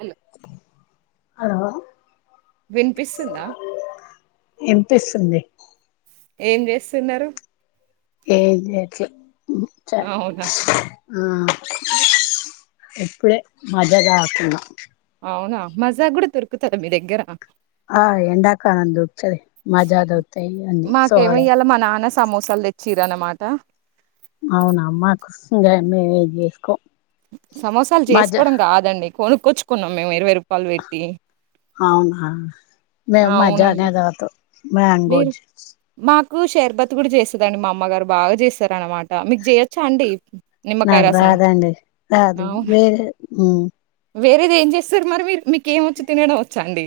అల్ hello వినిపిస్తుందా ఇన్ పిస్తుంది ఏం చేస్తున్నారు ఏం జెయట్లే అవునా [unintelligible] హమ్ ఇప్పుడే మజా తాగుతున్న అవునా మజా కూడా దొరుకుతద మీ దగ్గర ఆ ఎండాకాలం దొరుకుతది మజా దొరుకుతయి అన్నీ సో మాకేమో అలా ఇయ్యాల మా నాన్న సమోసాలు తెచ్చిర్రు అన్నమాట అవును అమ్మా కోసం [unintelligible] జెసుకో సమోసాలు చేసుకోవడం కాదండి కొనుక్కొచ్చుకున్నాం మేం ఇరువెయ్యి రూ అవునా మేము మజానే అవునండి దాగుతం మ్యాంగో జ్యూస్ కు షేర్బత్ కూడా చేస్తదండి. మా అమ్మగారు బాగా చేస్తారూ అన్న మాట మీకు చేయొచ్చా అండి. నిమ్మకాయ నాకు రసం రాదండి రాదు అవునా వేరే హ్ వేరేది. ఏం చేస్తారు మరి మీరు మీకు ఏం వోచ్చు తినడం వోచ్చా అండి.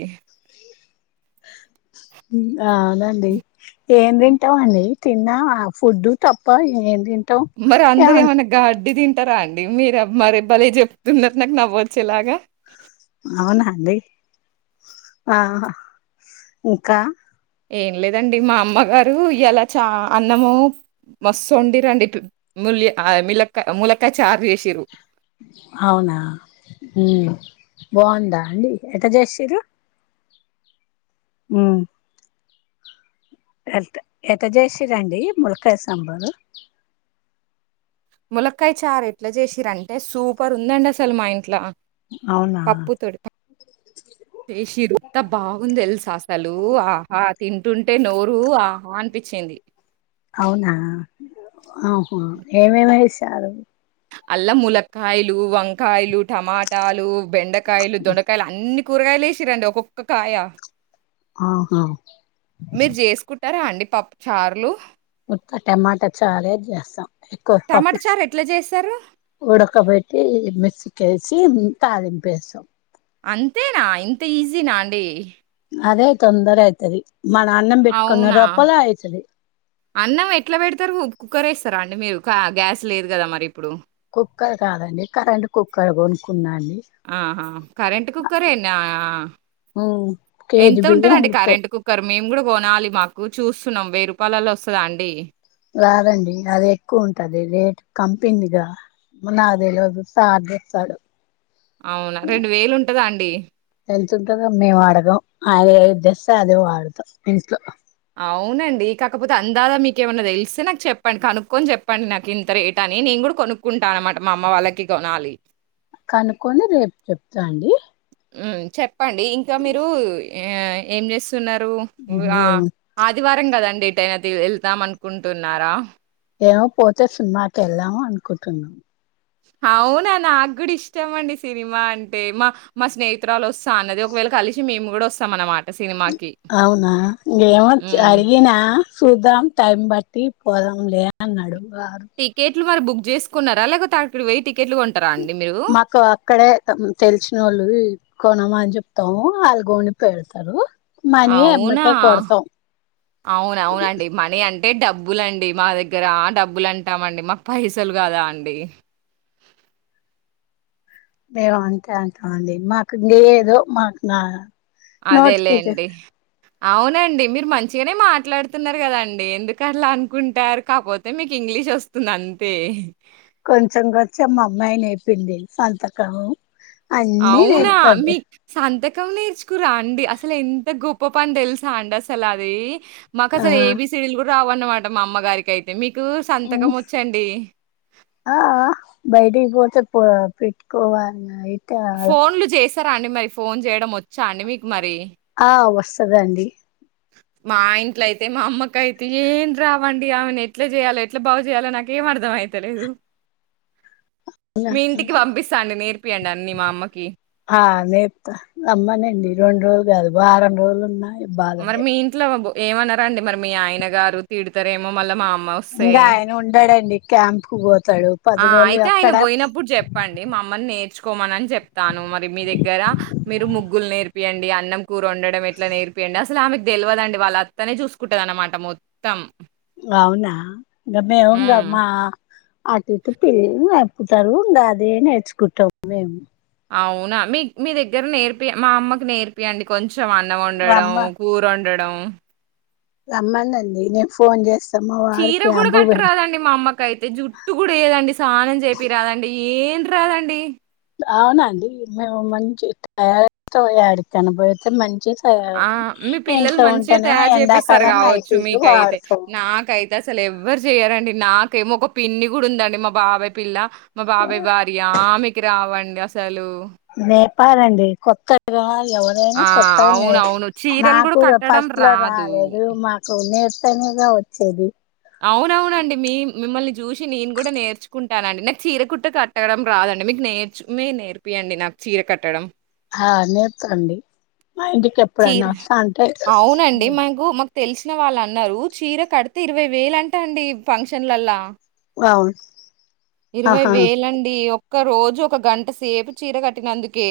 అ అవునండి ఏం తింటం అండి తిన్నా ఆ ఫుడ్డు తప్ప ఏం తి మరి అందరూ ఏమన్నా గడ్డి తిం టారా అండి. మీరు మరే బ్బలే చెప్తున్నారు. నాకు నవ్వొచ్చేలాగా అవునాండి ఆ ఇంకా ఏం లేదండి. మా అమ్మగారు ఇయాలా చ అన్నము మస్తు వండిర్రు అండి. ములియా మిలక్కయ ములక్కయ చార్ చేసిర్రు. అవునా హ్ బాగుందా అండి ఎట్లా చేసిర్రు. హ్ ఎట ఎట్లా చేసిరండి ములక్కయ సంబారు ములక్కయ చారు ఎట్లా చేసిర్రు అంటే సూపర్ ఉందండి. అసలు మా ఇంట్ల అవునా పప్పు తోటి చేసిర్రు ఎంత బాగుంది. తెలుస అసలు ఆహా తింటుంటే నోరు ఆహా అనిపించింది. అవునా ఆహ ఏమేమి వేసారు అల్ల ములక్కయలు వంకాయలు టమాటాలు బెండకాయలు దొండకాయలు అన్ని కూరగాయలు ఏసిరండి ఒక్కొక్క కాయ. ఆహా తింటారా అండి. పప్పు చారులు ఉత్త టమాట చారే జెస్తాం ఇంకొక్క టమాటా కప్పిస్ చారు ఎట్లా చేస్తారు ఉడకబెట్టి మిస్ పిసికేసి తాలింపేస్తాం. అంతేనా ఇంత ఈజీనా అండి. అదే తొందర అయితది మన అన్నం పెట్టుకునే అవునా లోపల అయితది అన్నం ఎట్లా పెడతారు కుక్కర్ రైస్ పెడతారా అండి మీరు గ్యాస్ లేదు గాదా మరి ఇప్పుడు కుక్కర్ కాదండి కరెంటు కుక్కర్ కొనుక్కున్నా అండి. ఆహా కరెంటు కుక్కర్ ఏనా కేజీ ఎంతుంట బియ్యం అండి. ఉడుకుతాయి కరెంటు కుక్కర్ మేం కూడా కొనాలి మాకు చూస్తున్నాం, వెయ్యి రూపాయలలో వస్తద అండి. రాదండి అది ఎక్కువ ఉంటది రేటు కంపెనీగా నాకు తెలవదు సార్ తెచ్చాడు. అవునా రెండు వేలు ఉంటదా అండి. ఎంతఉంటదని మేము అడగం ఆయన ఏది తెస్తే అదే వాడతాం ఇంట్లో. అవునండి కాకపోతే అందాద మీకేమైనా తెలిస్తే అవునండి కాకపోతే అందాక మీకేమన్నా తెల్సిన నాకు చెప్పండి కనుక్కొని చెప్పండి నాకు ఇంత రేట్ అని నేను కూడా కొనుక్కుంటా అన్నమాట మా అమ్మ వాళ్లకి కొనాలి. కనుక్కొని రేపు చెప్తా అండి. ఉమ్ చెప్ ప్పండి ఇంకా మీరు ఏఅ ఏం చేసు స్తున్నారు ఆ ఏమో ఆదివారం కదా అండి. ఎటైనా నా దేవ్ వెళ్దాం అనుకుంటున్నారా. ఏమో పోతే సినిమాకి వెళ్దాము అనుకుంటున్నాము. అవునా నాకు కూడా ఇష్టం అండి సినిమా అంటే మా మా స్నేహితురాలు వస్తా అన్నది ఒకవేళ కలిసి మేము కూడా వస్తాము అన్నమాట సినిమాకి. అవునా ఇంగేమో హ్మ్. అడిగినా చూద్దాం టైం బట్టి పోదాం లే అన్నాడు. వారు. కెట్లు మరి బుక్ చేసుకున్నారా లేకపోతే అక్కడికి పోయి టికెట్లు కొం మాకు అక్కడ తెలిసినోళ్లు కొనమని చెప్తాము ఆల్లు కొని పెడతారు మనీ అవునా ఎమ్మటే కొడతాం అవున్ అవునండి మనీ అం ంటే డబ్బులు అండి మా దగ్గర డబ్బులు అంటామండి మాకు పైసలు కదా అండి మేము అంతే అంటామండి. మాకు ఏదో మాకు నా అదే నోటికి లేండి అవునండి మీరు మంచిగనే మాట్లాడుతున్నారు కదా అండి. ఎందుకట్లా అనుకుంటారు కాకపోతే మీకు ఇంగ్లీష్ వస్తుంది అంతే. కొంచెం కొంచెం మా అమ్మాయి నేర్పింది సంతకము. అవునా మీక్ సంతకం కం నేర్చుకురా ఆండీ రండి అసలు ఎంత గొప్ప పని తెలుసా అండి అసలు అది. మా ఆ కసలు ఏబీసీడిలు కూడ రావన్నమాట మా అమ్మగారికి అయితే మీ ఆ ఆ బయటికి పోతే పోఎవ్ పెట్టుకోవ అన్నా హైట్ ఫోన్లు చేసి త్తర అండి మరి ఫోన్ చేయడం వచ్చా అండి మీకు మరి ఆ వస్తదండి. మా ఇంట్లో అయితే మా అమ్మక అయితే ఏం రావండి ఆమెను ఎట్లా చేయలో ఎట్లా బాగు చేయయాలో నాక ఏం అర్ధం అయితలేదు. మీ ఇంటికి పంపిస్తాండి నేర్ ఇప్పియండి అన్ని మా అమ్మకి. ఆ నేర్ ప్తా రమ్మనండి రొండు రోజులు కాదు వారం రోజులు ఉన్నా ఎప్ మరి మీ ఇంట్లో మబు ఏమన్నారండి మరి మీ ఆయన గారు తిడతారేమో మళ్ళా మా అమ్మ ఒస్తే? ఇంకా ఆయన ఉండాడండి క్యాంప్ కు పో ఆ అయితే ఆయన పోయినప్పుడు చెప్పండి మ అమ్మని నేర్చు కోమనని చెప్తాను మరి మీ దగ్గర మీరు ముగ్గులు నేర్పియండి అన్నం కూర ఉండడం ఎట్లా నేర్పింయండి అస్ అసలు ఆమెకు తెలివదండి వాళ్ళు అత్తనే చూసుకుంటది అన్నమాట మొత్తం అవునా ఇగ మే హ్మ్. ఉంగమా అటుఇటు పి నప్పుతారు అదే నేర్చుకుంటాము మేము అవునా మీ మీ దగ్గర నేర్పి మా అమ్మకి నేర్పియండి కొం కొంచం అన్నం అండడం రమ్మ కూర ఒం డడం డం రమ్మనండి నేను ఫోన్ చేస్ చీర కూడా కట్టరాదండి మా అమ్మయితే జుట్టు కూడా ఏయదండి స్నానం జెపి రాదండి ఏం రాదండి అవునండి మేము మంచి తయతో ఏడికన్నా పోయితే మంచిగా ఆ మీ పిల్లలు మంచిగా తయారు చేపిస్తారు ఎండాకాలం కావచ్చు నైటీలు మీకైతే వాడతాం నాకై అసలు ఎవ్వరు చెయ్యరండి నాకేమో ఒక పిన్ని కూడా ఉందండి మా బాబయ్ పిల్ల మా బాబాయ్ భార్య ఆమెకి రావం అసలు నేర్ ప్పాదండి కొత్తగా ఎవరైనా ఆ! కొత్తగా అవునవును. నేర్చుకో చీరలు గూడా నాకు కట్టడం ఫస్ట్ లో రాదు. రాలేదు మాకు నేర్క్ తేనేగా వచ్చేది అవునవునండి మీ మిమ్మల్ని చూసి నేను కూడా నేర్చుకుంటానండి నాకు చీర కుట్ట కట్టడం రాదండి మీకు నేర్చు నేర్పియండి నాకు చీర కట్టడం ఆ నేర్పుతా అండి మా ఇంటికి చీర ఎప్పుడన్నా వస్తా అంటే అవునండి. మాకు మాకు తెలిసిన వాళ్ళు అన్నారు చీర కడితే ఇరవై వేలు అంటా అండి ఫంక్షన్లల్లా అవును ఇరవై ఆహా వెలండి ఒక రోజు ఒక గంట సేపు చీర కట్టినందుకే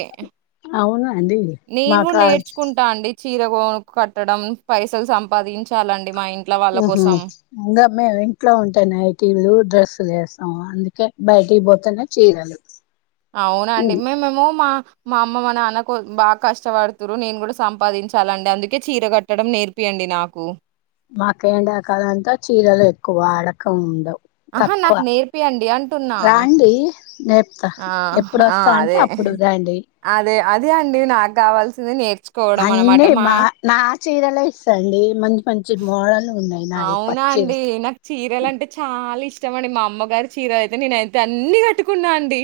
అవునండి నేను గూడా మాకడ్ నేర్చుకుంటా అండి చీర కొను కట్టడం పైసలు సంపాదించాలండి మా ఇం హ హంగ రా ఇంట్లో ఉంటానే ఐటీలు డ్రెస్ చేస్త ఆ అందుకే బయటకి పోతేనే చీరలు అవునండి మేమేమ మా మా అమ్మ మాన నాన్న బాగా కష్టపడుతురు నేను కూడా సంపాదించాలండి అందుకే చీర కట్టడం నేర్పియండి నాకు మాక ఎండాకాల అంతా చీరలు ఎక్కువ అడకం ఉండవు ఆహా తక్కువ నాకు నేర్పియండి అంటున్నా రాండి నేర్పుతా ఆ ఎప్పుడు ఆ వస్తా అంటే అదే అప్పుడు రండి అదే అదే అండి నాకు కావాల్సి నీర్ అండి మా నా చీరలే ఇస్తాండి మంచి మంచి మోడలు ఉన్నాయి నాయి అవునా పచ్చి అండి నాకు చీరలు అంటే చాలా చాలా ఇష్టమండి మా అమ్మగారు చీర అయితే నేనయితే అన్ని కట్టుకున్నా అండి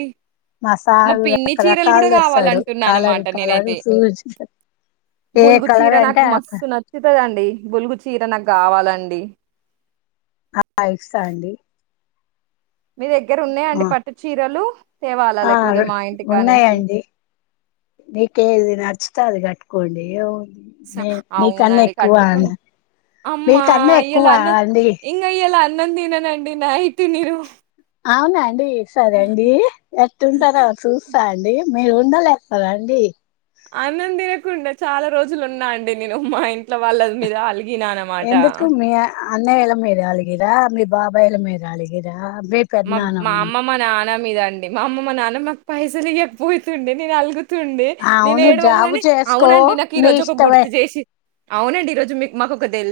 మా సారు పిన్ని చీరలు కూడా రకరకాలు ఇస్తాడు కావాలంటున్నా కలర్ అన్నమాట కలరు నేనైతే. సూ ఏ బులుగు చీర కలర్ అంటే నాకు అ మస్తు నచ్చుతదండి. బులుగు చీర నా కావాలండి అండి ఆస్తా అండి మీ దగ్గర ఉన్నాయండి ఆ పట్టు చీరలు తేవాల ఆ లేకపోతే మా ఇంటికా నుంచి ఉన్నాయండి కొండియో స అవునండి కట్టుకుండి అమ్మా మీకన్నా ఎక్కువ ఇయలా అన్న అండి ఇ ఇయలా అన్న ఇవాళ అన్నం తినను నైట్ నేను అవునండి సరే అండి ఎట్ంటారవ చూస్తా అండి అడి మీరు ఉండలేస్తారా అండి అన్నం తినకుండ చాలా రోజులు ఉన్నా అండి నేను మా ఇంట్లో వాళ్ళ మీద అలి ఎందుకు మీ అన్నయల మీద అలిగిర్రా బాబాయల మీద అలగిరా మ మా అమ్మ మా నా మీద అండి మా అమ్మ మా నాన్న మాకు పైసలు ఇయ్యక పోయితుండె నేను అలుగు తుంది నేను అవును జాబు ఏడవంగనే చేసుకో అవునండి నాకు ఈ నీ రోజు ఒక ఇష్టమే గుర్తు చేసి అవునండి ఈరోజు మీకు మాకు ఒక తెలి